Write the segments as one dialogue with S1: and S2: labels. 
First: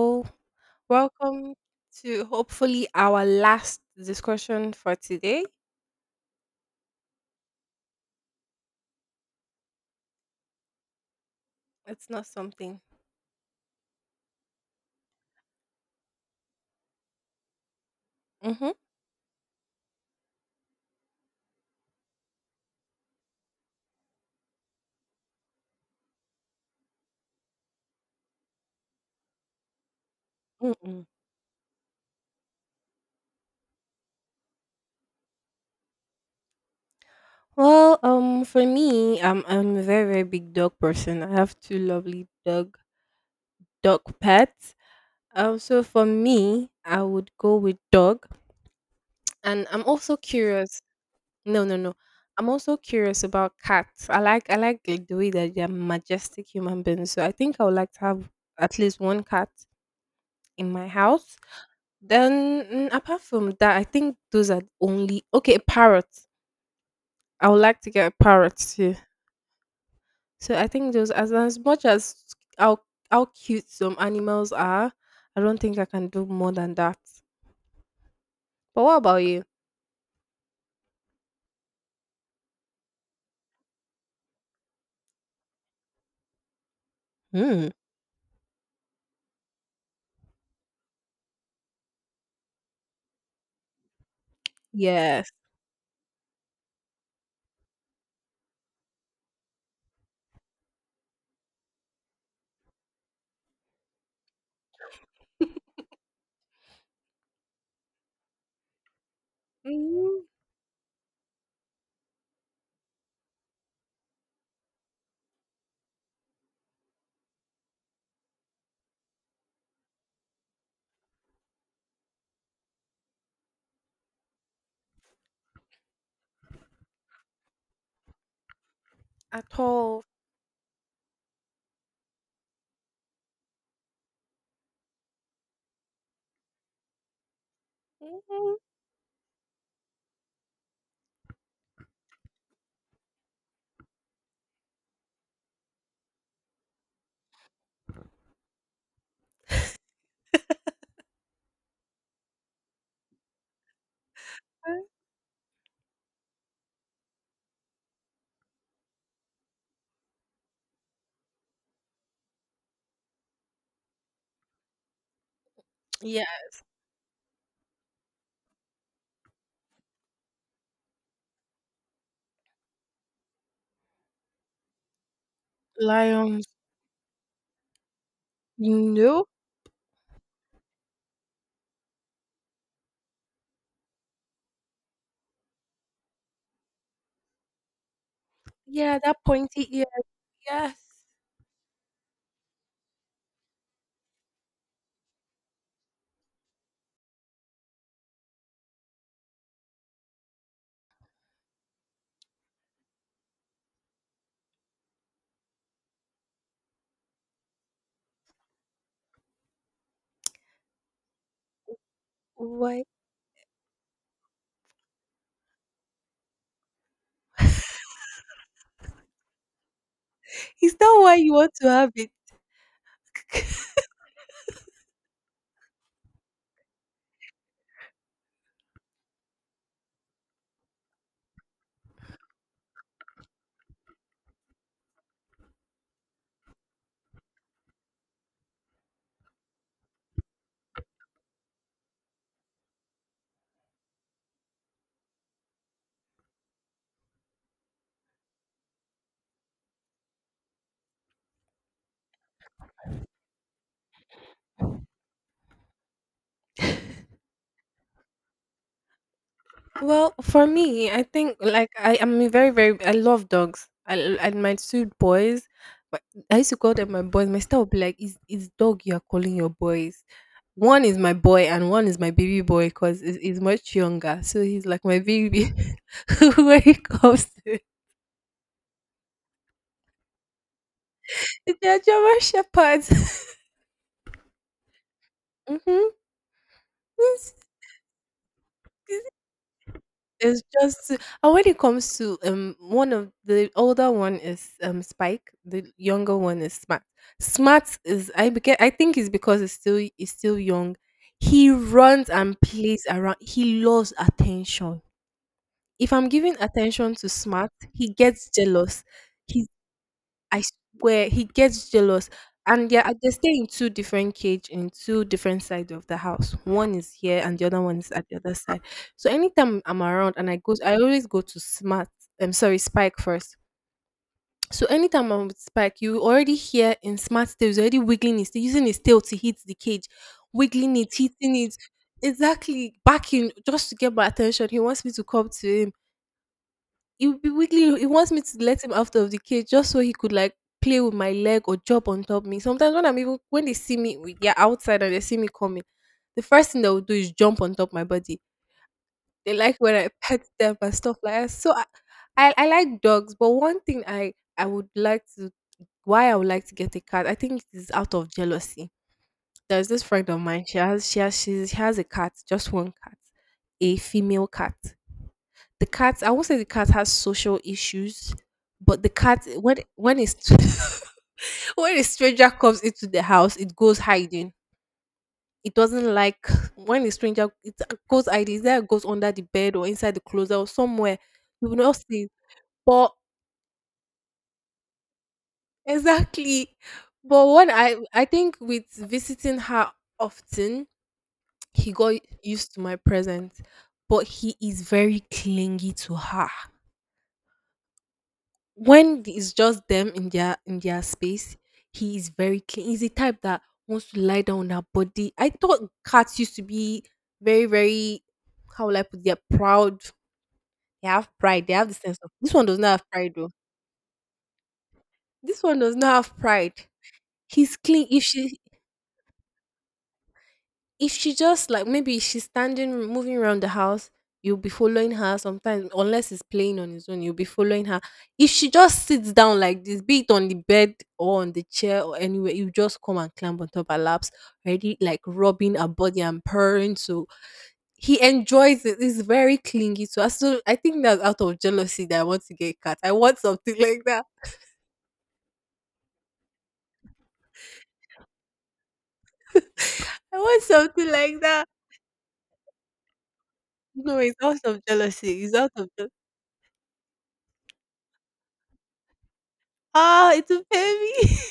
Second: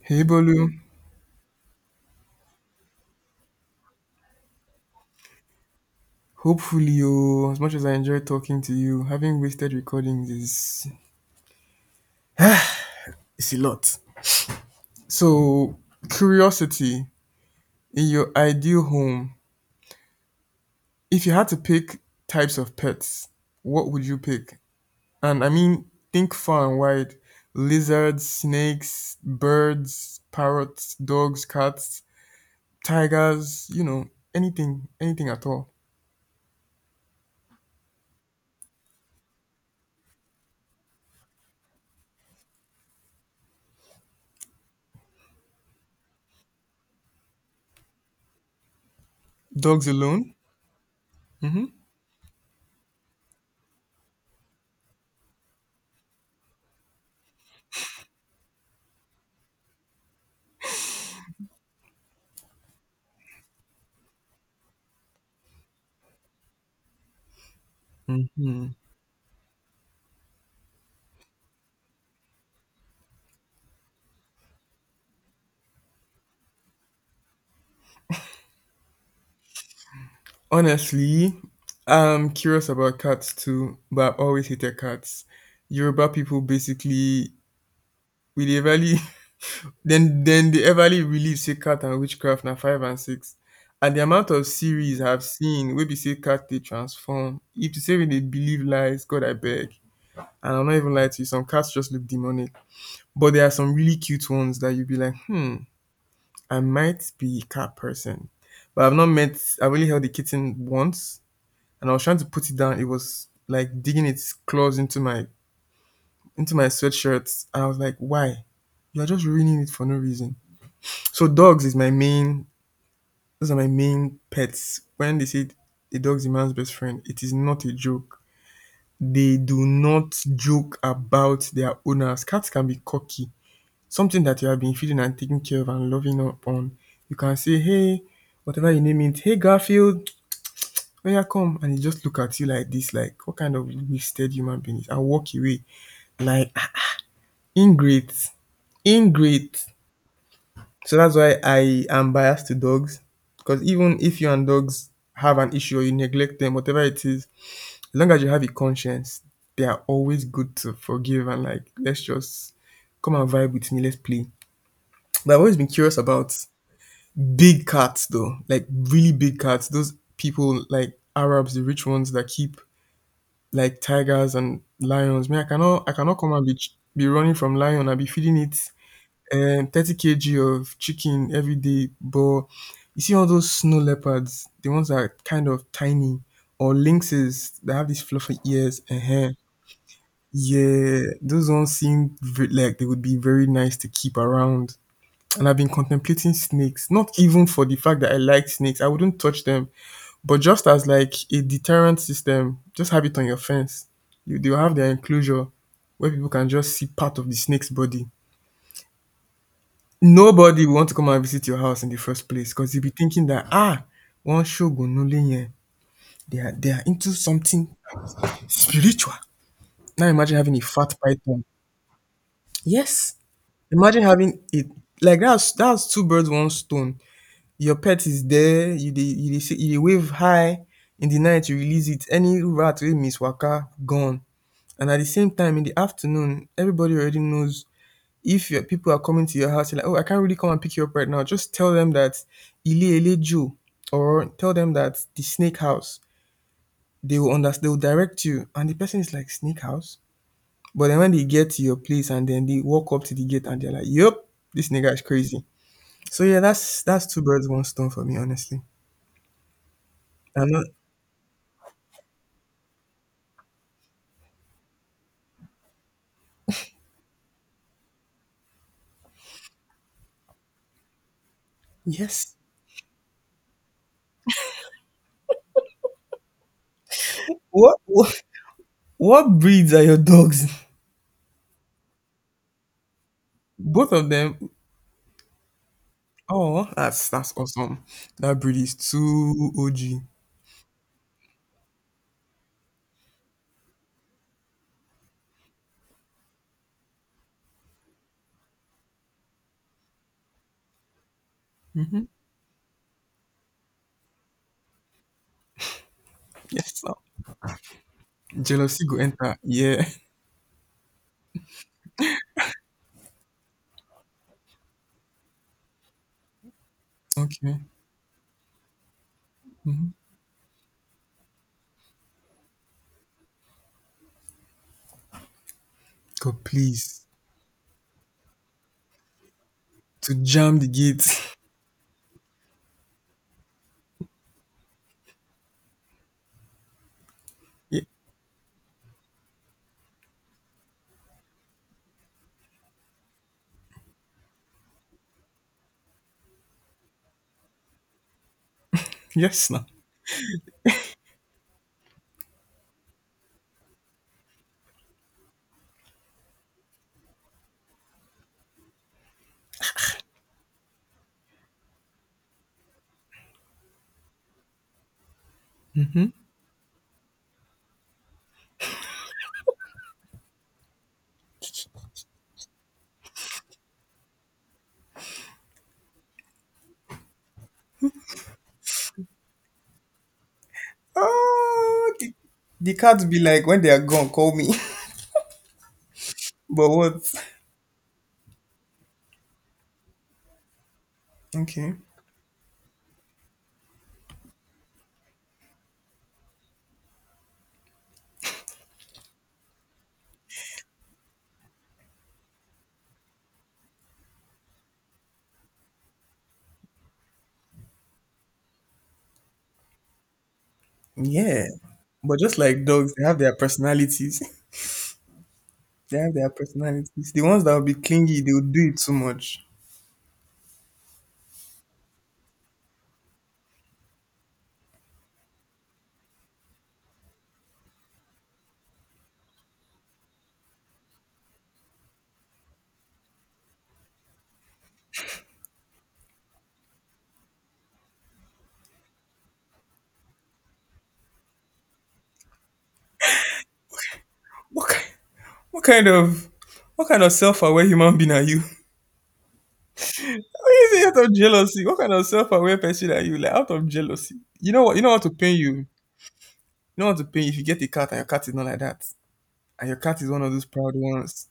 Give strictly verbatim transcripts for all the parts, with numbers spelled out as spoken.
S1: Hey Bolu,
S2: welcome to hopefully our last discussion for today.
S1: hopefully oh, as much as I enjoy talking to you, having wasted recordings is
S2: It's not something.
S1: it's a lot. So curiosity in your
S2: Mm-hmm.
S1: ideal home, if you had to pick types of pets, what would you pick? And I mean think far and wide. Lizards, snakes, birds, parrots,
S2: Mm-mm.
S1: dogs, cats, tigers, you know, anything, anything at all.
S2: Well, um, for me, I'm I'm a very, very big dog person. I have two lovely dog dog pets. Um, so for me, I would go with dog, and I'm
S1: Dogs
S2: also
S1: alone?
S2: curious. No, no, no. I'm also curious about cats. I like I like the the way that they're majestic human beings. So I think I would like to have at least one cat in my house. Then mm, apart from that, I think those are only okay. A parrot. I would like to get a parrot
S1: Mm-hmm.
S2: too. So I think those, as as much as how how cute some animals are, I don't think I can do more than that. But what about you?
S1: Honestly, I'm curious about cats too, but I've always hated cats. Yoruba people basically
S2: Hmm.
S1: with dey everly then then they everly believe say cat and witchcraft na five and six. And the amount of series I've
S2: Yes.
S1: seen wey be say cat they transform. If you say we dey believe lies, God I beg. And i am not even lie to you, some cats just look demonic. But there are some really cute ones that you would be like, hmm, I might be a cat person. But I've not met I've only held a
S2: Mm,
S1: kitten once, and I was trying to put it down. It was like digging its claws into my into my sweatshirt. And I was like, why? You are just ruining it for no reason. So dogs is my main. Those are my main pets. When they say a dog is a man's best friend, it is not a joke. They
S2: at
S1: do
S2: all.
S1: not joke about their owners. Cats can be cocky. Something that you have been feeding and taking care of and loving up on, you can say, hey, whatever you name it, hey Garfield, oya come, and he just look at you like this, like what kind of wasted human being is, and walk away like, ah, ingrate, ingrate. So that's why i am biased to dogs, because even if you and dogs have an issue, or you neglect them, whatever it is, as long as you have a conscience, they are always good to forgive and like, let's just come and vibe with me, let's play. But i've always been curious
S2: Yeah.
S1: about big cats though, like really big cats. Those people like arabs, the rich ones that keep like tigers and lions. Me, I cannot, I cannot come and
S2: Lions.
S1: be ch- be running from lion. I be feeding it
S2: No.
S1: um, thirty kilograms of chicken every day. But you see all those snow leopards, the ones that are kind of tiny, or lynxes that have these fluffy ears.
S2: Yeah, that
S1: uh
S2: pointy ear. Yes.
S1: Yeah, those ones seem ve- like they would be very nice to keep around. And I've been contemplating snakes, not even for the fact that I like snakes. I wouldn't touch them, but just as like a deterrent system, just have it on your fence. You, they'll have their enclosure where people can just see part of the snake's body. Nobody will want to come and visit your house in the first place, because you'll
S2: Why?
S1: be thinking that, ah, one shogun no lenye. They are, they are into something spiritual. Now imagine having a
S2: Is
S1: fat
S2: that why you
S1: python.
S2: want to have it?
S1: Yes. Imagine having it, like, that's that's two birds, one stone. Your pet is there, you they you they, say, you dey wave high in the night, you release it. Any rat will miss waka gone. And at the same time, in the afternoon, everybody already knows if your people are coming to your house, you're like, oh, I can't really come and pick you up right now. Just tell them that Ile Ile Joe, or tell them that the snake house. They will understand, they will direct you. And the person is like, snake house? But then when they get to your place and then they walk up to the gate and they're like, yup, this nigga is crazy. So yeah, that's that's two birds, one stone for me, honestly.
S2: Well, for
S1: I'm not.
S2: me, I think like I am very, very. I love dogs. I l- and my two boys, but I used to call them my boys. My sister would be like, "Is is dog you are calling your boys? One is my boy and one is my
S1: Yes.
S2: baby boy because he's, he's much younger, so he's like my baby when it comes to it.
S1: What what, what breeds are your dogs?
S2: They're German shepherds.
S1: Both of them?
S2: mm-hmm.
S1: Oh, that's that's
S2: Yes.
S1: awesome. That breed is too O G.
S2: It's just, and when it comes to, um one of the older one is, um Spike, the younger one is Smart. Smart is, I beca- I think it's because it's still it's still young. He runs and plays around. He loves attention. If I'm giving
S1: Yes, sir.
S2: attention to Smart, he gets
S1: Jealousy
S2: jealous.
S1: go enter.
S2: He's
S1: Yeah.
S2: I swear he gets jealous. And yeah, uh, they stay in two different cage in two different sides of the house. One is here and the
S1: Okay.
S2: other one is at the other side. So anytime I'm
S1: Mm-hmm.
S2: around and I go, I always go to Smart. I'm sorry, Spike first. So anytime I'm with Spike, you already
S1: God,
S2: hear in
S1: please
S2: Smart's tail, he's already wiggling his tail, using his tail to hit the cage,
S1: to jam the
S2: wiggling it,
S1: gates.
S2: hitting it, exactly backing just to get my attention. He wants me to come to him. He would be wiggling.
S1: Yeah.
S2: He wants me to let him out of the cage just so he could like play with my leg or jump on top of me. Sometimes when I'm even when they see me, we- they're outside and they see me coming. The first thing they will do is jump on top my body. They
S1: Yes,
S2: like
S1: now.
S2: when I pet them and stuff like that. So I, I, I like dogs, but one thing I I would like to, why I would like to get a cat, I think it is out of jealousy. There's this friend of mine. She has she has she, she has a cat, just one cat, a female cat. The cat, I won't say the cat has social issues, but the cat, when when a when a stranger comes into the house, it goes hiding. It doesn't like when a stranger, it goes hiding. Either it goes under the bed or inside the closet or somewhere. You will not
S1: Oh,
S2: see.
S1: the, the
S2: But
S1: cats be like, when they are gone, call me.
S2: exactly.
S1: But what?
S2: But when I I think with visiting her often, he
S1: Okay.
S2: got used to my presence. But he is very clingy to her. When it's just them in their in their space, he is very clean. He's the type that wants to lie down on her body. I thought cats used to be very, very, how will I put, they're proud. They have
S1: Yeah.
S2: pride. They have the sense of
S1: But
S2: this
S1: just
S2: one does
S1: like
S2: not have
S1: dogs, they
S2: pride
S1: have
S2: though.
S1: their personalities.
S2: This one does
S1: They
S2: not
S1: have
S2: have
S1: their
S2: pride.
S1: personalities. The ones that
S2: He's
S1: will be
S2: clean. If
S1: clingy, they will
S2: she
S1: do it too much.
S2: if she just like maybe she's standing moving around the house, you'll be following her sometimes. Unless it's playing on his own, you'll be following her. If she just sits down like this, be it on the bed or on the chair or anywhere, you just come and climb on top of her laps, already like rubbing her body and purring. So he enjoys it. He's very clingy to us, so I think that's out of jealousy, that I want to get a cat. I want something like that.
S1: What kind, what kind of what kind of self-aware human being are you?
S2: I want
S1: Is it
S2: something
S1: out of
S2: like that.
S1: jealousy? What kind of self-aware person are you? Like, out of
S2: No,
S1: jealousy.
S2: it's out
S1: You know
S2: of
S1: what? You know what to
S2: jealousy. It's
S1: pain you.
S2: out
S1: You
S2: of jealousy.
S1: know what to pain you if you get a cat and your cat is not like that, and your cat is
S2: Ah,
S1: one of
S2: it's a
S1: those proud
S2: baby.
S1: ones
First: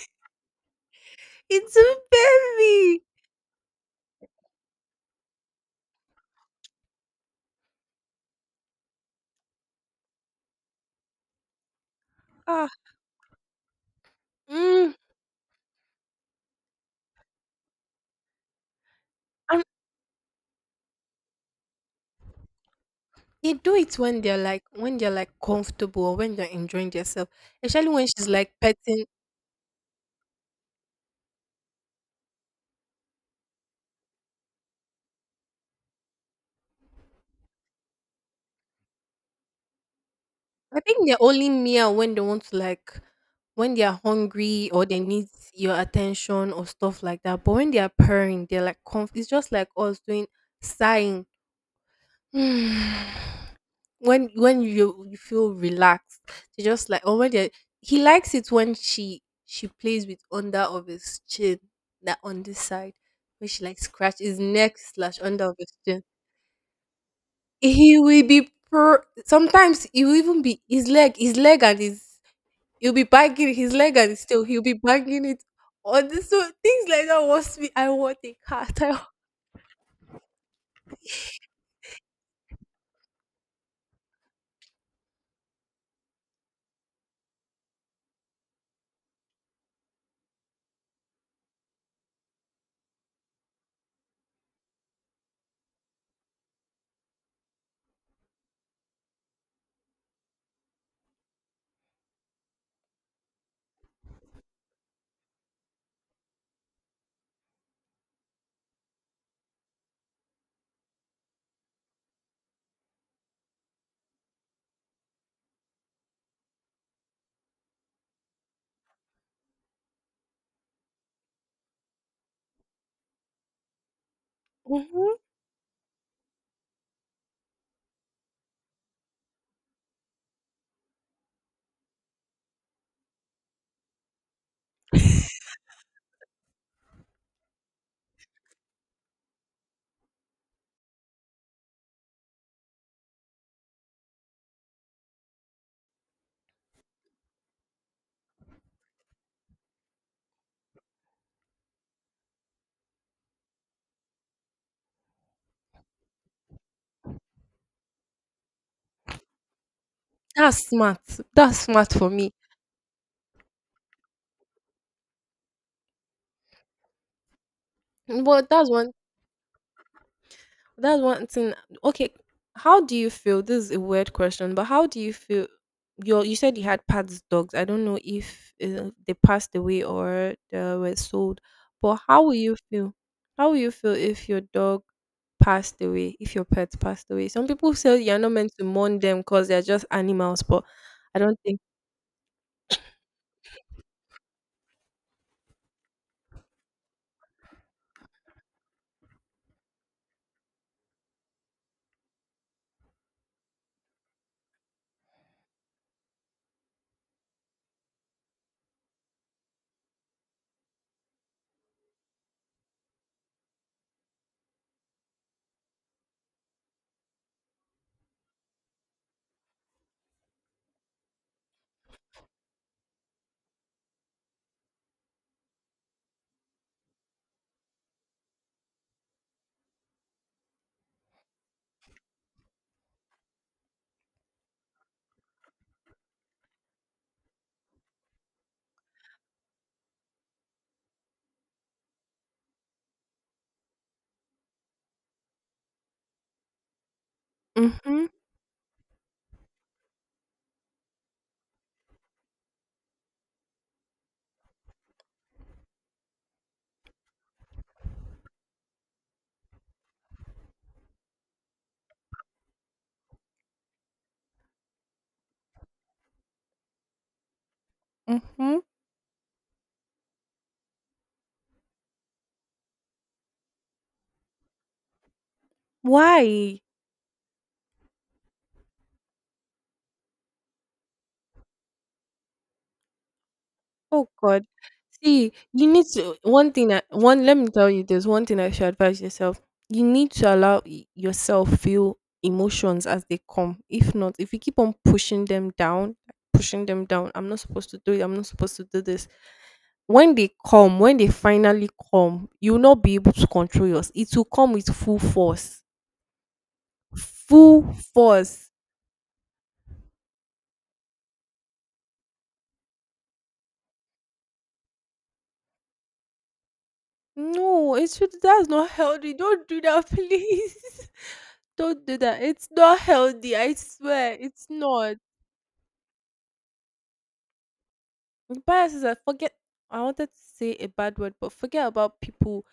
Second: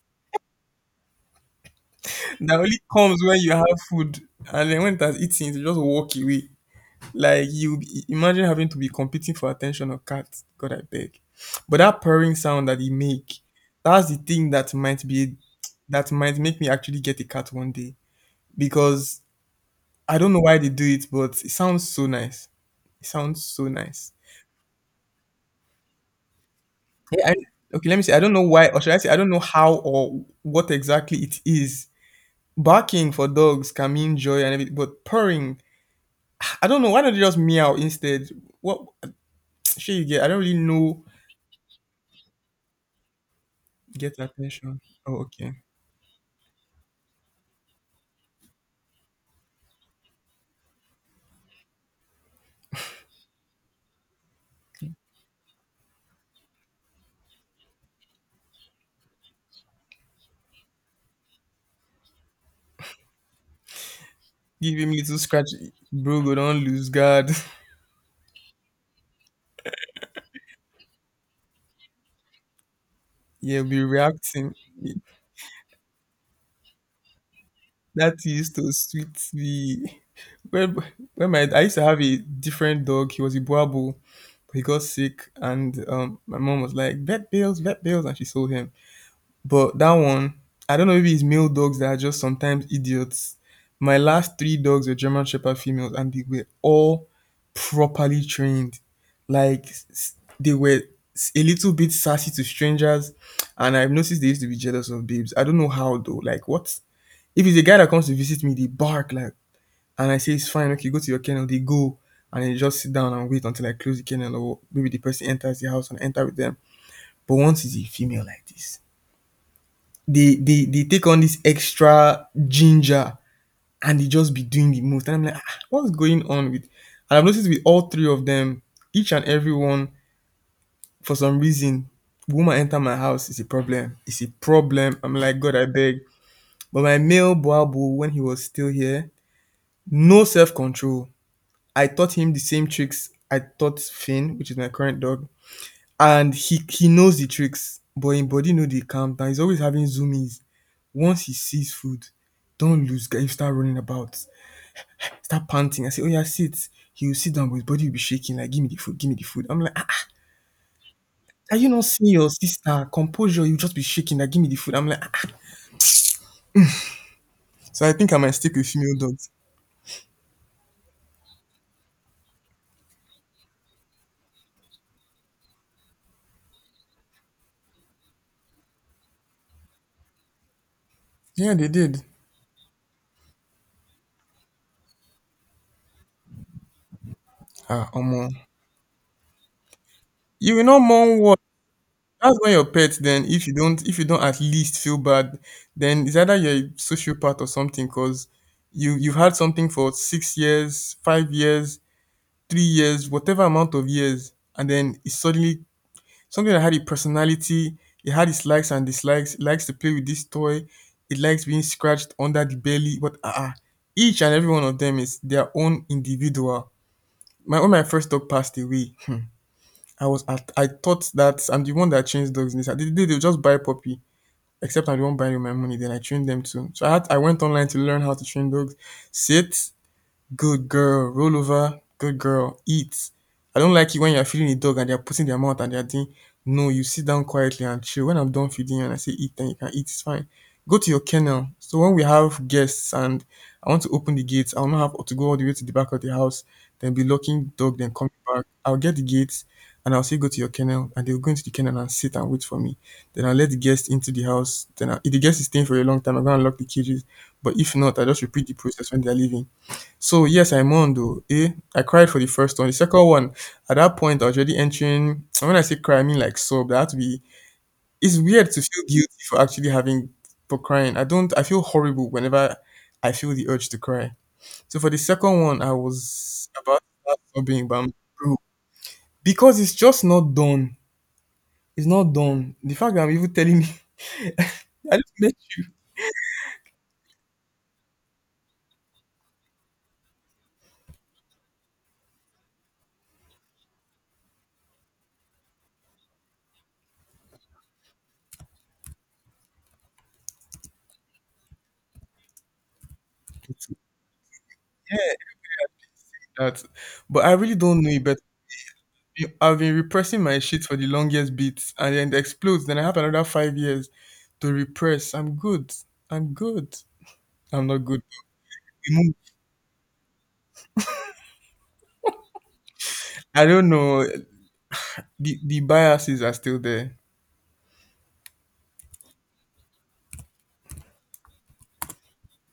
S2: It's a
S1: that only
S2: baby.
S1: comes when you have food, and then when it has eaten, you just walk away. Like, you imagine having to be competing for attention of cats. God, I beg. But that purring
S2: Ah.
S1: sound that he make, that's the thing that
S2: Mm.
S1: might be, that might make me actually get a cat one day, because
S2: And
S1: I don't know why they do it, but it sounds so nice. It sounds
S2: they
S1: so
S2: do it
S1: nice.
S2: when they're like when they're like comfortable or when they're enjoying
S1: Yeah,
S2: themselves.
S1: I, okay,
S2: Especially
S1: let me
S2: when
S1: see. I
S2: she's
S1: don't know
S2: like
S1: why, or should I
S2: petting.
S1: say, I don't know how or what exactly it is. Barking for dogs can mean joy and everything, but purring, I don't know. Why don't you just meow instead? What should you get? I don't really
S2: I
S1: know.
S2: think they only meow when they want to like when they are
S1: Get
S2: hungry
S1: attention.
S2: or they
S1: Oh,
S2: need
S1: okay.
S2: your attention or stuff like that. But when they are purring, they're like comf- it's just like us doing sighing. when when you you feel relaxed, they just like, or when they, he likes it when she she plays with under of his chin, that on this side, when she like scratch his neck
S1: Give him little
S2: slash under
S1: scratch,
S2: of his chin,
S1: bro. Go don't lose guard.
S2: he will be per sometimes he will even be his leg his leg and his, he'll be banging
S1: Yeah,
S2: his
S1: be
S2: leg and his tail,
S1: reacting.
S2: he'll be banging it on this. So things like that wants me. I want
S1: That
S2: a
S1: used to
S2: cat. I.
S1: sweet me. When, when my I used to have a different dog. He was a boabo, but he got sick, and um, my mom was like, "Vet bills, vet bills," and she sold him. But that one, I don't know if it's male dogs that are just sometimes idiots. My last three dogs were German Shepherd females, and they were all properly trained. Like s- they were s- a little bit sassy to strangers, and I've noticed they used to be jealous of babes. I don't know how though. Like what? If it's a guy that comes to visit me, they bark like, and I say it's fine. Okay, go to your kennel. They go and they just sit down and wait until I close the kennel, or maybe the person enters the house and I enter with them. But once it's a female like this, they they they take on this extra ginger and they just be doing the most. And
S2: Mhm.
S1: I'm like, "Ah, what's going on with?" And I've noticed with all three of them, each and every one, for some reason, woman enter my house is a problem. It's a problem. I'm like, God, I beg. But my male Boabo, when he was still here, no self control. I taught him the same tricks I taught Finn, which is my current dog, and he he knows the tricks, but his body know they calm down. He's always having zoomies. Once he sees food, don't lose guy. He start running about, start panting. I say, oh yeah, sit. He will sit down, but his body will be shaking. Like, give me the food, give me the food. I'm like, ah, ah,
S2: that's smart
S1: are
S2: that's
S1: you not
S2: smart for
S1: seeing your
S2: me.
S1: sister? Composure, you just be shaking. Like, give me the food. I'm like, ah. Ah. So I think I might
S2: But
S1: stick with
S2: that's one
S1: female dogs.
S2: That's one thing. Okay, how do you feel? This is a weird question, but how do you feel? You you said you had Pat's dogs. I don't know if uh, they passed away or they were sold,
S1: Yeah, they
S2: but
S1: did.
S2: how will you feel? How will you feel if your dog passed away? If your pet passed away? Some people
S1: Ah,
S2: say you're
S1: um,
S2: not meant to mourn them because they're just animals,
S1: you will
S2: but
S1: not mourn
S2: I
S1: what.
S2: don't think.
S1: That's when your pet then, if you don't if you don't at least feel bad, then it's either you're a sociopath or something, because you you've had something for six years, five years, three years, whatever amount of years, and then it's suddenly something that had a personality, it had its likes and dislikes, it likes to play with this toy, it likes being scratched under the belly, but uh, uh each and every one of them is their own individual. My When my first dog passed away. I was at, I thought that I'm the one that trains dogs in this. They, they, they just buy puppy, except I'm the one buying with my money. Then I train them too. So I had, I went online to learn how to train dogs. Sit. Good girl. Roll over. Good girl. Eat. I don't like it when you're feeding a dog and they're putting their mouth and they're doing. No, you sit down quietly and chill. When I'm done feeding you and I say eat, then you can eat. It's fine. Go to your kennel. So when we have guests and I want to open the gates, I'll not have to go all the way to the back of the house, then be locking dog, then
S2: Mhm.
S1: coming back. I'll get the gates and I'll say go to your kennel, and they'll go into the kennel and sit and wait for me. Then I'll let the guest into the house. Then I if the guest is staying for a long time, I'm gonna lock the cages. But if not, I just repeat the process when they're leaving. So yes, I mourned though. Eh, I cried for the first one. The second one, at that point, I was already entering. And when I say cry, I mean like sob. That had to be. It's weird to
S2: Mhm.
S1: feel guilty for actually having for crying. I don't. I feel horrible whenever I feel the urge to cry. So for the second one, I was
S2: Why?
S1: about to start sobbing, but I'm broke because it's just not done. It's not done. The fact that I'm even telling me,
S2: Oh God.
S1: I just
S2: See,
S1: make
S2: you need to, one thing that one, let me tell you, there's one thing I should advise yourself. You need to allow y- yourself feel emotions as they come. If not, if you keep on pushing them down, pushing them down, I'm not supposed to do it, I'm not supposed to do this. When they come, when they finally come, you'll not be able to control
S1: it
S2: yours. It will come with full force.
S1: that, but I really
S2: Full
S1: don't know it better.
S2: force.
S1: you- I've been repressing my shit for the longest bit and then it explodes. Then I have another five years to repress. I'm good. I'm good. I'm
S2: No,
S1: not
S2: it's
S1: good.
S2: really that's not
S1: The mo-
S2: healthy. Don't do that, please. Don't do that. It's not healthy.
S1: I
S2: I
S1: don't know.
S2: swear, it's not.
S1: The, the biases are still there.
S2: Biases are, forget. I wanted to say a bad word, but forget about people.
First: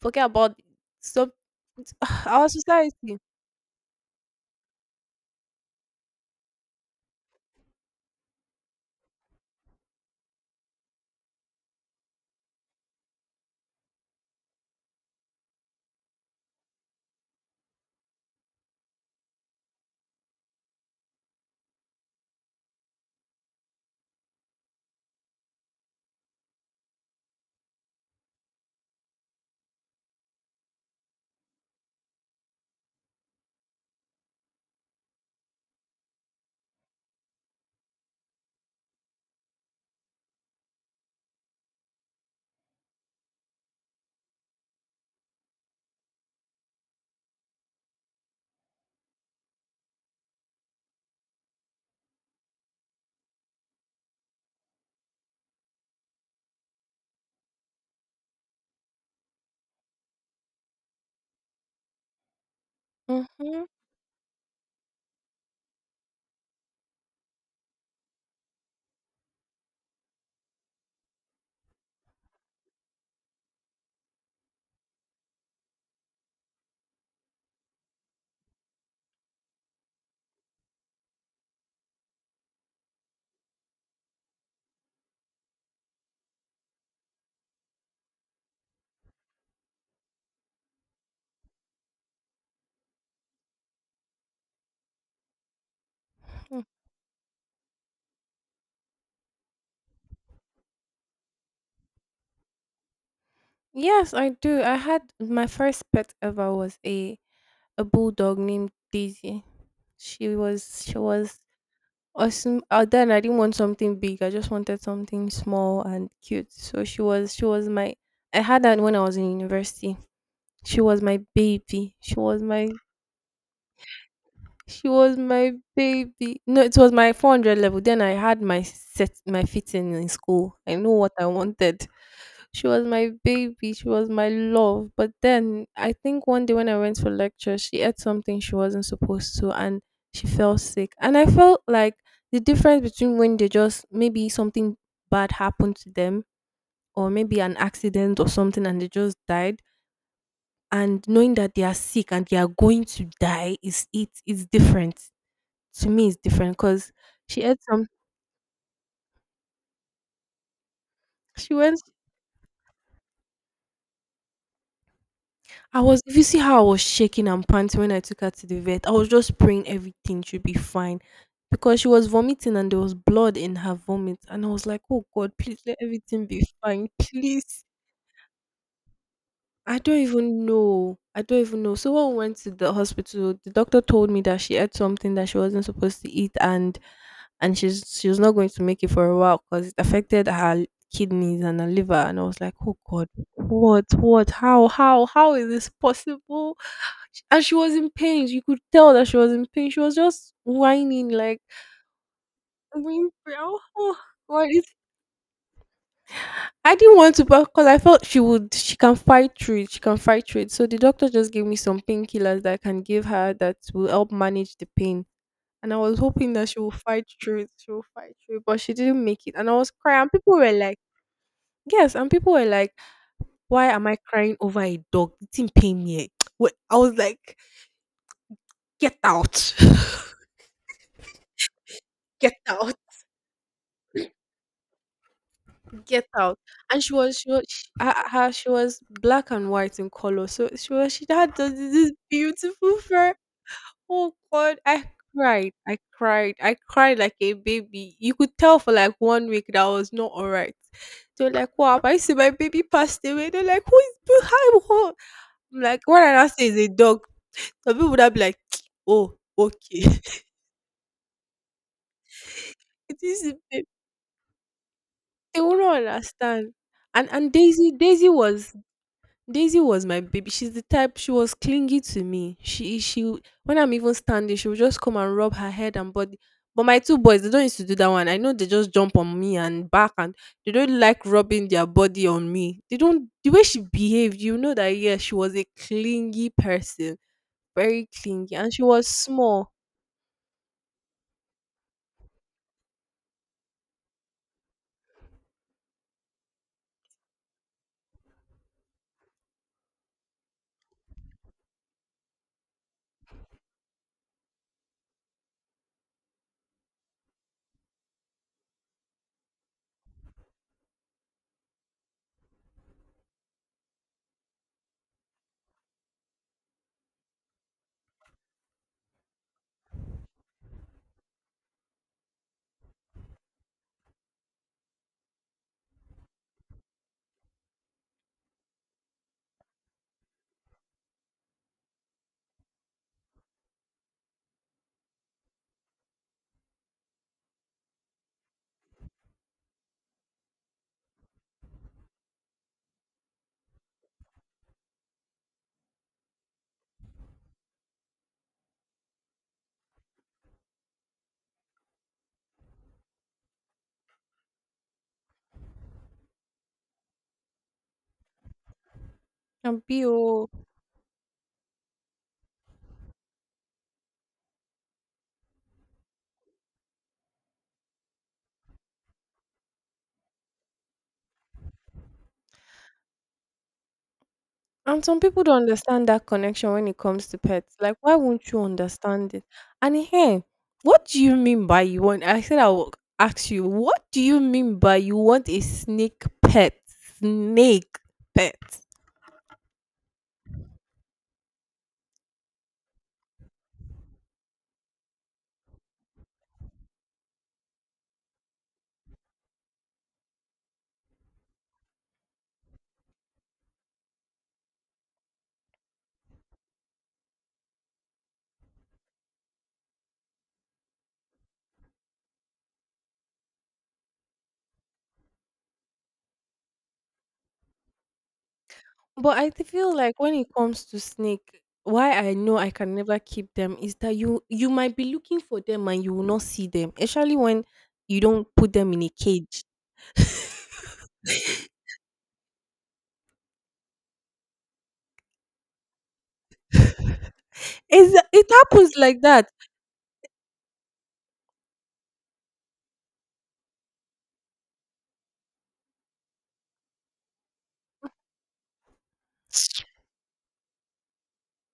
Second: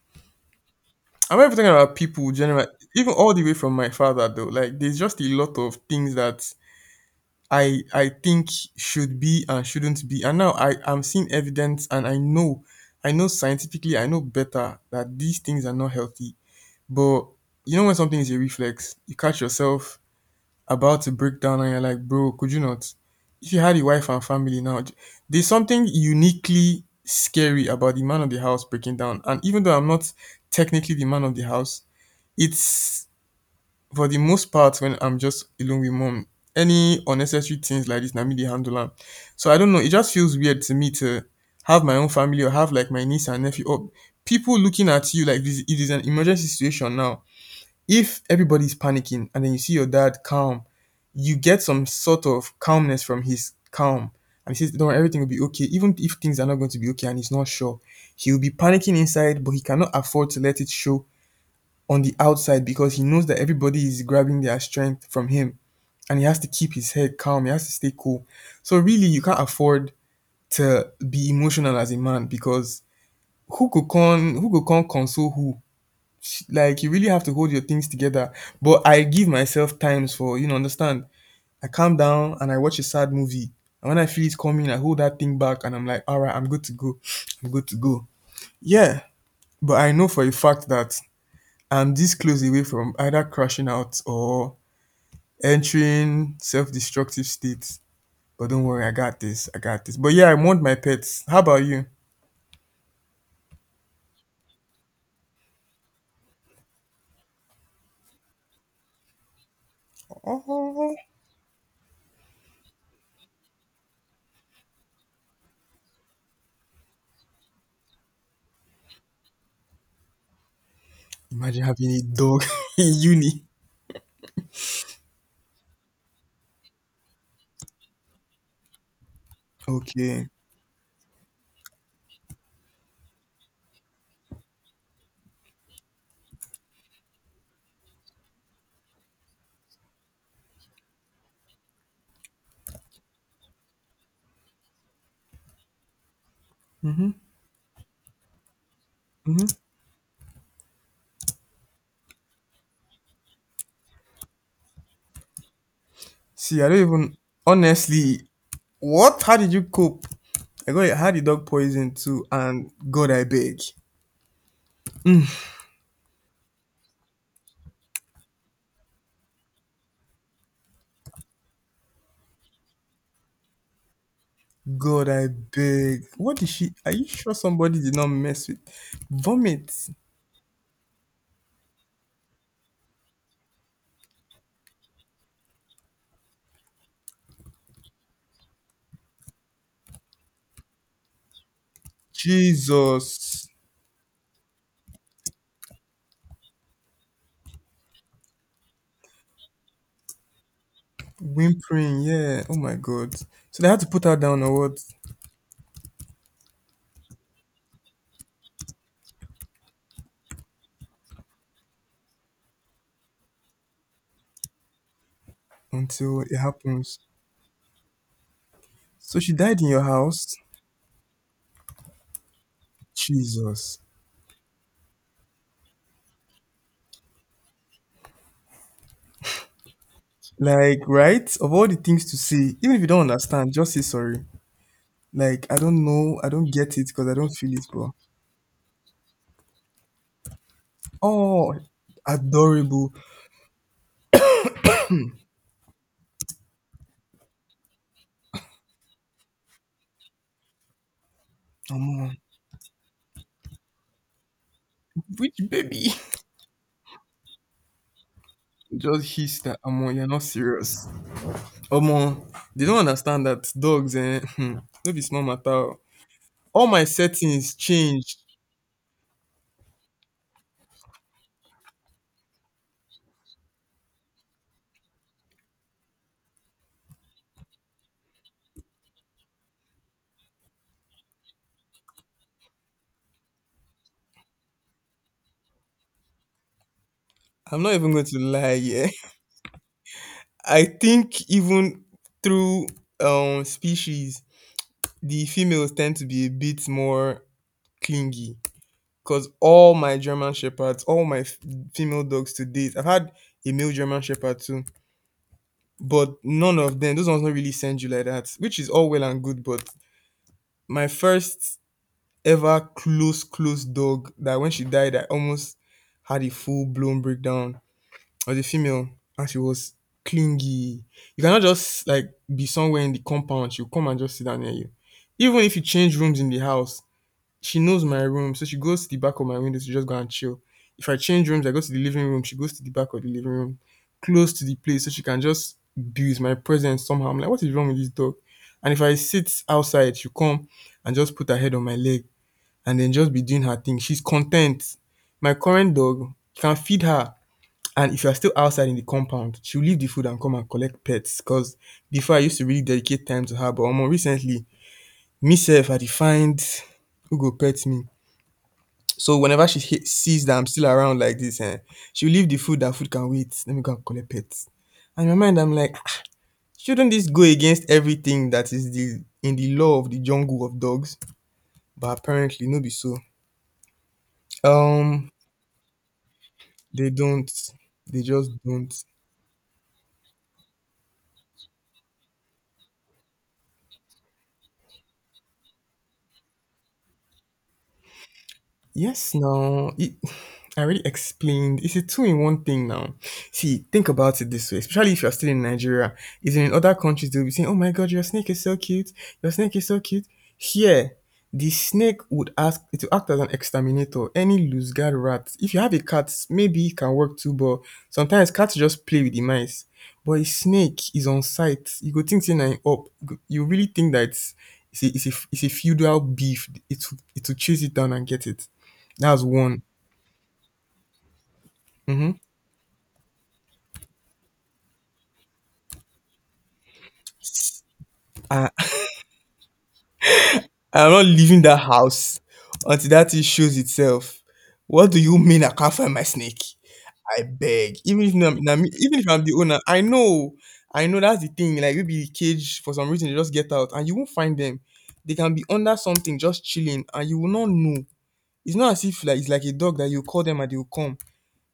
S2: Forget about some,
S1: I'm not even talking about people
S2: our
S1: generally, even
S2: society.
S1: all the way from my father though. Like there's just a lot of things that I I think should be and shouldn't be. And now I, I'm seeing evidence and I know I know scientifically I know better that these things are not healthy. But you know when something is a reflex, you catch yourself about to break down and you're like, bro, could you not? If you had a wife and family now, j- there's something uniquely scary about the man of the house breaking down. And even though I'm not technically the man of the house, it's for the most part when I'm just alone with mom. Any unnecessary things like this, na me dey handle am. So I don't know. It just feels weird to me to have my own family or have like my niece and nephew or people looking at you like this. It is an emergency situation now if everybody's panicking and then you see your dad calm, you get some sort of calmness from his calm. And he says, don't worry, everything will be okay. Even if things are not going to be okay and he's not sure, he'll be panicking inside, but he cannot afford to let it show on the outside because he knows that
S2: Mm-hmm.
S1: everybody is grabbing their strength from him and he has to keep his head calm. He has to stay cool. So, really, you can't afford to be emotional as a man because who could con who could con console who, like you really have to hold your things together. But I give myself times for, you know, understand. I calm down and I watch a sad movie. And when I feel it coming, I hold that thing back and I'm like, all right, I'm good to go. I'm good to go. Yeah. But I know for a fact that I'm this close away from either crashing out or entering self destructive states. But don't worry, I got this. I got this. But yeah, I want my pets. How about you?
S2: Yes, I do. I had my first pet ever was a a bulldog named Daisy. She was,
S1: Oh,
S2: she was Or sm- uh, then I didn't want something big. I just wanted something small and cute. So she was she was my I had that when I was in university. She was my
S1: imagine having
S2: baby.
S1: a
S2: She
S1: dog
S2: was my
S1: in uni.
S2: she was my baby. No, it was my four hundred level. Then I had my set, my fitting in
S1: Okay.
S2: school. I know what I wanted. She was my baby. She was my love. But then I think one day when I went for lecture, she ate something she wasn't supposed to, and she fell sick. And I felt like the difference between when they just maybe something bad happened to them or maybe an accident or something and they just
S1: Mm-hmm.
S2: died, and knowing that they are sick and they are going to die, is it is different. To me it's different
S1: See, I don't
S2: because
S1: even
S2: she ate some
S1: honestly. What? How did you cope? I got I had a dog
S2: she went
S1: poison too, and God, I beg,
S2: I was, if you see how I was shaking and panting when I took her to the vet, I was just praying everything should be fine because she was vomiting and there was blood in her vomit. And I was like, oh
S1: God, I
S2: God, please let
S1: beg.
S2: everything
S1: What
S2: be
S1: did she?
S2: fine,
S1: Are you sure
S2: please.
S1: somebody did not mess with vomit?
S2: I don't even know. I don't even know. So when we went to the hospital, the doctor told me that she ate something that she wasn't supposed to eat, and and she's she was not going to make it for a while because it affected her kidneys and her liver. And I was like, oh God,
S1: Jesus,
S2: what, what, how, how, how is this possible? Sh- And she was in pain. You could tell that she was in pain. She was just whining like,
S1: whimpering. Yeah. Oh my
S2: "I'm in
S1: God.
S2: pain.
S1: So
S2: Oh,
S1: they had to
S2: oh,
S1: put her down
S2: why."
S1: or what?
S2: I didn't want to, because I felt she would, she can fight through it. She can fight through it. So the doctor just gave me some painkillers that I can give her that will help manage the pain. And I was
S1: Until
S2: hoping
S1: it
S2: that she will
S1: happens.
S2: fight through it. She will fight through it, but she didn't
S1: So
S2: make
S1: she
S2: it. And I
S1: died in
S2: was
S1: your
S2: crying. And people
S1: house.
S2: were like, "Yes," and people were like, "Why
S1: Jesus.
S2: am I crying over a dog? It didn't pain me." Eh. Wait, I was like, "Get out,
S1: Like, right? Of all the things to
S2: get
S1: say,
S2: out,
S1: even if you don't understand, just say sorry. Like, I don't
S2: get
S1: know. I
S2: out!"
S1: don't get
S2: And
S1: it
S2: she
S1: because I
S2: was,
S1: don't
S2: she was,
S1: feel it,
S2: she,
S1: bro.
S2: her, her- she was black and white in color. So she was, she had this
S1: Oh,
S2: this beautiful
S1: adorable.
S2: fur. Oh God, I cried. I cried. I cried like a baby. You could tell for like one week that I was not all right. They're like, wow, I
S1: Omo,
S2: see my baby passed away. They're like, who is behind? Who?
S1: which
S2: I'm like,
S1: baby
S2: what did I say is a dog? Some people would have been like, oh,
S1: just hissed that,
S2: okay.
S1: Omo, you're not serious. Omo, they don't
S2: It
S1: understand
S2: is a
S1: that
S2: baby.
S1: dogs, eh? hmm, no be small
S2: They
S1: matter.
S2: will not
S1: O.
S2: understand.
S1: All my
S2: And and
S1: settings
S2: Daisy, Daisy
S1: changed.
S2: was Daisy was my baby. She's the type. She was clingy to me. She she when I'm even standing, she would just come and rub her head and body. But my two boys, they don't used to do that one. I know they just jump on me and back, and they don't like rubbing their body on me. They don't. The way she behaved, you know that yeah, she was a clingy person,
S1: I'm not
S2: very
S1: even going to
S2: clingy,
S1: lie,
S2: and she was
S1: yeah.
S2: small
S1: I think even through um species, the females tend to be a bit more clingy. Because all my German Shepherds, all my f- female dogs to date, I've had a male German Shepherd too, but none of them, those ones don't really send you like that, which is all well and good. But my first ever close, close dog that when she died, I almost had a full blown breakdown was a female and she was clingy. You cannot just like be somewhere in the compound, she'll come and just sit down near you. Even if you change rooms in the house, she knows my room, so she goes to the back of my window to just go and chill. If I change rooms, I go to the living room. She goes to the back of the living room, close to the place, so she can just abuse my presence somehow. I'm like, what is wrong with this dog? And if I sit outside, she come and just put her head on my leg and then just be doing her thing. She's content. My current dog, you can feed her. And if you're still outside in the compound, she'll leave the food and come and collect pets. Because before I used to really dedicate time to her, but more recently, myself, I defined who go pet me. So whenever she
S2: and
S1: he-
S2: big.
S1: sees that I'm still around like this, eh, she'll leave the food. That food can wait. Let me go and collect pets. And in my mind, I'm like, "Ah, shouldn't this go against everything that is the in the law of the jungle of dogs? But apparently, no, be so.
S2: And some
S1: Um,
S2: people don't understand that connection when it
S1: they
S2: comes to
S1: don't.
S2: pets. Like, why
S1: They just
S2: won't you
S1: don't.
S2: understand it? And hey, what do you mean by you want? I said I will ask you, what do you mean by you want a snake pet? Snake pet.
S1: Yes, no. It, I already explained. It's a two-in-one thing now. See, think about it this way, especially if you're still in Nigeria. Is in other countries they'll be saying, "Oh my God, your snake is so cute. Your snake is so cute." Here, the snake would ask it to act as an exterminator. Any loose guard rat. If you have a cat, maybe it can work too. But sometimes cats just play with the mice. But a snake is on sight. You go think saying up. You go- you really think that it's it's a, it's a, it's a feudal beef. It will- it will chase it down and get it.
S2: But
S1: That's
S2: I th-
S1: one.
S2: feel like when it comes to snake, why
S1: Mhm.
S2: I know I can never keep them is that you you might be looking for them and you will not see them, especially when you don't
S1: I,
S2: put them in a cage.
S1: I'm not leaving that house until that thing shows itself. What do you mean I can't find my snake? I beg. Even
S2: It's,
S1: if
S2: it
S1: I'm, na me-
S2: happens
S1: even
S2: like
S1: if I'm
S2: that.
S1: the owner, I know, I know that's the thing. Like maybe the cage for some reason they just get out and you won't find them. They can be under something just chilling and you will not know. It's not as if like it's like a dog that you call them and they will come.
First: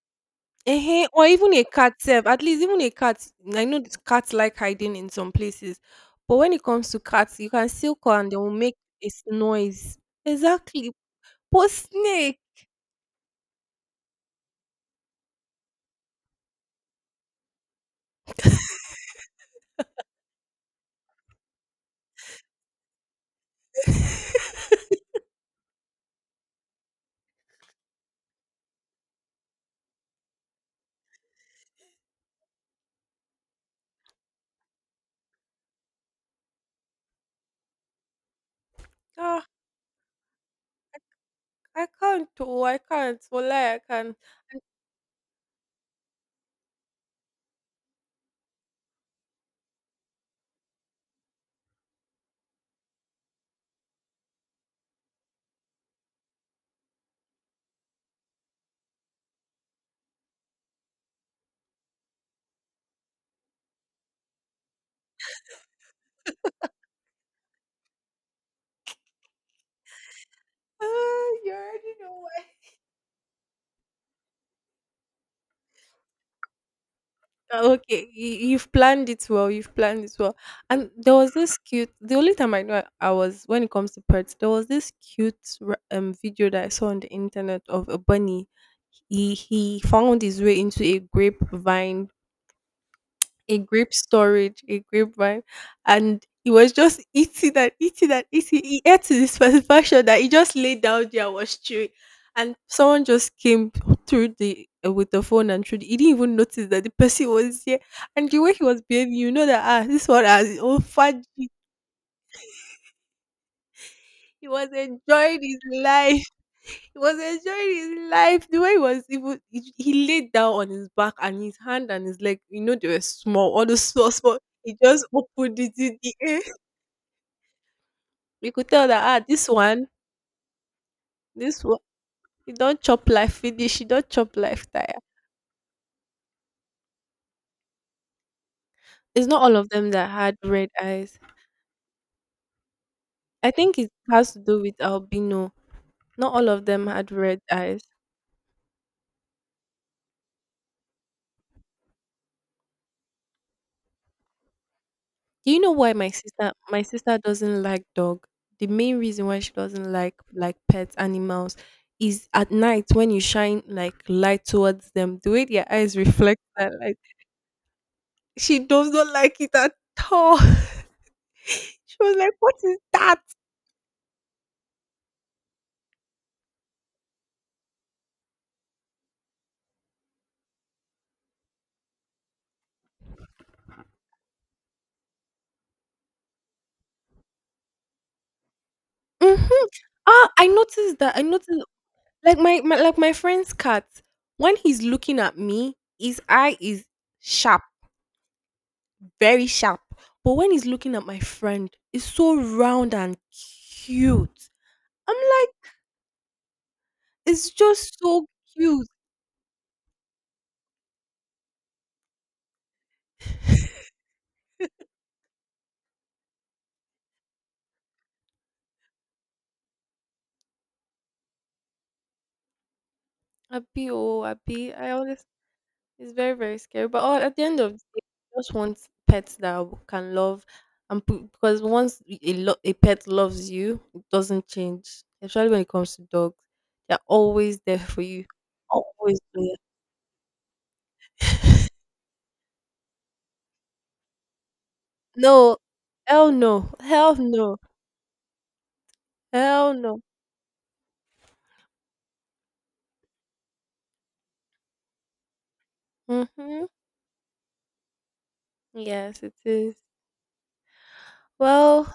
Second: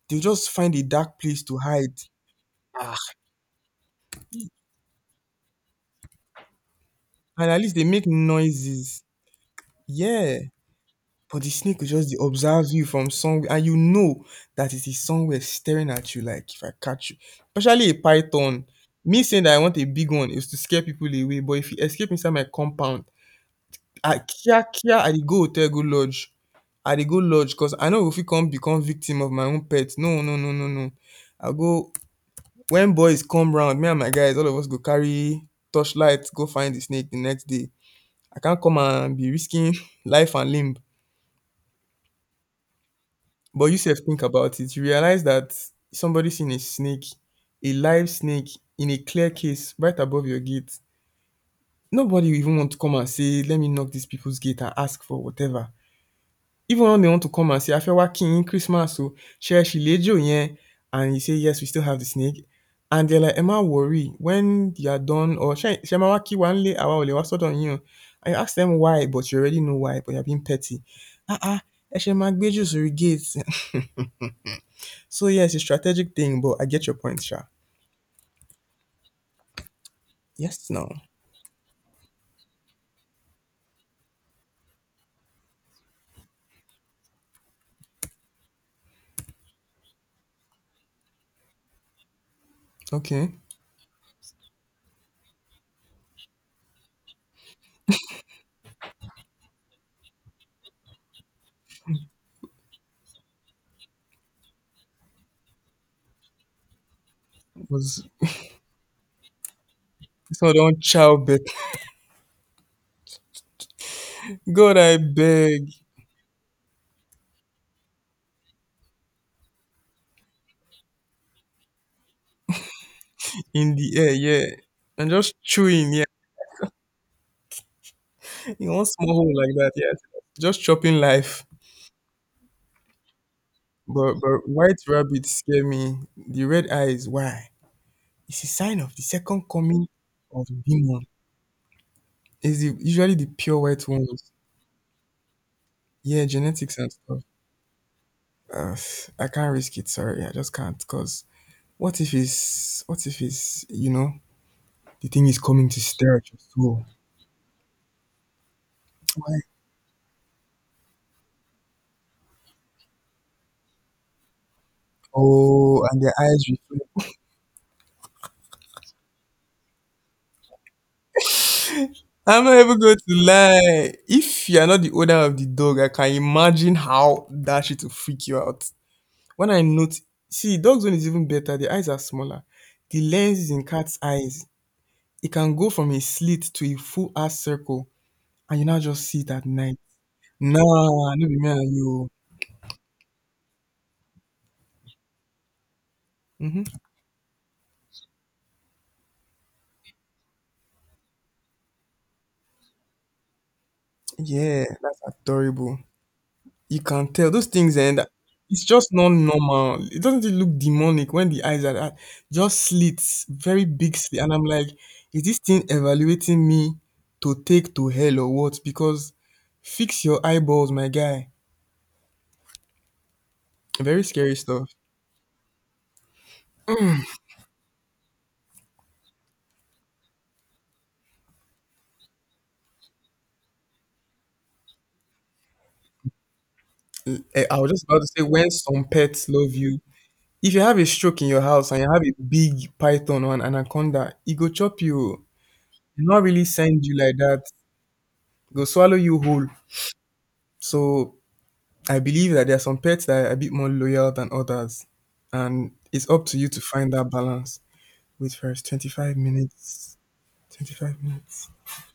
S1: They'll just find a
S2: Ehen,
S1: dark
S2: or
S1: place
S2: even
S1: to
S2: a cat
S1: hide.
S2: self, at least even a
S1: Ah.
S2: cat, I know th cats like hiding in some places, but when it comes to cats,
S1: And
S2: you
S1: at
S2: can
S1: least they
S2: still
S1: make
S2: call and they will make
S1: noises.
S2: this noise.
S1: Yeah.
S2: Exactly,
S1: But the
S2: but
S1: snake will just dey
S2: snake,
S1: observe you from somewhere and you know that it is somewhere staring at you like, "If I catch you," especially a python. Me saying that I want a big one is to scare people away but if e escape inside my compound, I kia-kia I dey go hotel go lodge. I dey go lodge, cause I no go fit come become victim of my own pet. No no no no no. I go when boys come round, me and my guys all of us go carry torchlight go find the snake the next day. I can't come and be
S2: ah,
S1: risking life and limb.
S2: I can't, oh, I can't. Well,
S1: But you
S2: I
S1: sef
S2: can't.
S1: think about it, you realize that somebody seen a snake, a live snake in a clear case right above your gate. Nobody will even want to come and say, let me knock these people's gate and ask for whatever. Even when they want to come and say, Afewa King, Christmas, so share she lejo yen, and you say, yes, we still have the snake. And they're like, Emma, worry when you are done, or Shemawaki one lay awa ole waso don you. I ask them why, but you already know why, but you're being petty.
S2: Ah,
S1: Ah
S2: you
S1: ah,
S2: already know.
S1: Eshema Gbejo Surigate, so yeah, it's a strategic thing, but I get your point, Sha.
S2: Oh, okay, you, you've planned it well. You've planned it well.
S1: Yes, no.
S2: And there was this cute. The only time I know I I was when it comes to pets, there was this cute r- um video that I saw on the internet of a bunny. He he found his way into a grapevine
S1: Okay.
S2: a grape storage, a grapevine, and he was just eating and eating and eating. He ate to the satisfaction that he just laid down there and was chewing. And someone just came through the uh, with the phone and through. The, he didn't even notice that the person was here.
S1: Was
S2: And the way he was behaving, you know that ah, this one
S1: it's
S2: has
S1: not
S2: his
S1: on
S2: own fat.
S1: childbirth.
S2: He was
S1: God I
S2: enjoying
S1: beg
S2: his life. He was enjoying his life. The way he was, he, was, he, he laid down on his back and his hand and his leg. You know they were small, all
S1: in
S2: those
S1: the
S2: small,
S1: air,
S2: small,
S1: yeah.
S2: he just
S1: And just
S2: opened it
S1: chewing,
S2: in
S1: yeah.
S2: the air. We could
S1: In one
S2: tell
S1: small
S2: that ah,
S1: hole
S2: this
S1: like that,
S2: one,
S1: yeah. Just chopping life.
S2: this one, you don't chop life finish, you don't
S1: But
S2: chop
S1: but
S2: life
S1: white
S2: tire.
S1: rabbits scare me. The red eyes, why? It's a sign of the
S2: It's not
S1: second
S2: all of
S1: coming
S2: them that had
S1: of the
S2: red
S1: demon.
S2: eyes.
S1: It's the, usually the
S2: I
S1: pure
S2: think
S1: white
S2: it
S1: ones.
S2: has to do with albino.
S1: Yeah,
S2: Not all of
S1: genetics
S2: them
S1: and
S2: had
S1: stuff.
S2: red eyes.
S1: Uh, I can't risk it. Sorry, I just can't. Cause what if it's what if it's, you know, the thing is
S2: Do you
S1: coming
S2: know
S1: to
S2: why my
S1: stare at your
S2: sister my
S1: soul.
S2: sister doesn't like dog? The main reason why
S1: Like,
S2: she doesn't like like pets, animals, is at night when you shine like light towards them, the way their
S1: oh,
S2: eyes
S1: and their
S2: reflect
S1: eyes
S2: that light.
S1: reflect.
S2: She does not like it at all. She was like,
S1: I'm
S2: what
S1: not even
S2: is
S1: going to
S2: that?
S1: lie. If you're not the owner of the dog, I can imagine how that shit will freak you out. When I note, see, dog's one is even better. The eyes are smaller. The lens is in cat's eyes. It can go from a slit to a full ass circle, and you now just see it at
S2: Mhm.
S1: night.
S2: Ah, I
S1: Nah,
S2: noticed that, I
S1: no be me
S2: noticed
S1: and you.
S2: like my my like my friend's cat, when he's looking at me, his eye
S1: Mm-hmm.
S2: is sharp, very sharp. But when he's looking at my friend, it's so round and cute.
S1: Yeah, that's
S2: I'm like,
S1: adorable. You can tell those
S2: it's
S1: things
S2: just
S1: and
S2: so
S1: it's
S2: cute.
S1: just not normal. It doesn't it look demonic when the eyes are are just slits, very big slit, and I'm like, is this thing evaluating me to take to hell or what? Because fix your eyeballs, my guy.
S2: Abi
S1: Very
S2: oh,
S1: scary stuff.
S2: abi. I always. It's very, very scary. But all, at the end of the day, we just want pets that w- can love and put, because once y- a, lo- a pet loves you, it doesn't change. Especially when it comes to dogs, they're
S1: Eh, I
S2: always
S1: was
S2: there
S1: just about
S2: for
S1: to say
S2: you.
S1: when some
S2: Always
S1: pets love
S2: there.
S1: you. If you have a stroke in your house and you have a big python or an anaconda, it go chop you.
S2: No,
S1: It not
S2: hell
S1: really
S2: no,
S1: send you
S2: hell
S1: like that.
S2: no,
S1: It go swallow you whole.
S2: hell no.
S1: So I believe that there are some pets that are a bit more loyal than others, and it's up to you to
S2: Mm-hmm.
S1: find that balance. Wait first, twenty-five
S2: Yes, it is.
S1: minutes. twenty-five minutes.
S2: Well,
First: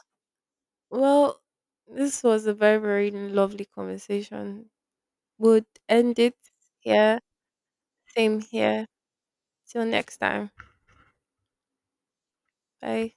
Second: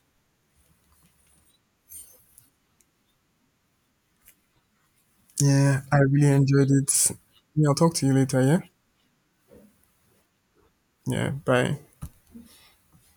S2: well, this was a very, very lovely conversation. Would
S1: Yeah, I
S2: end
S1: really
S2: it
S1: enjoyed it.
S2: here.
S1: Yeah, I'll talk to you later,
S2: Same
S1: yeah?
S2: here. Till next time.
S1: Yeah, bye.
S2: Bye.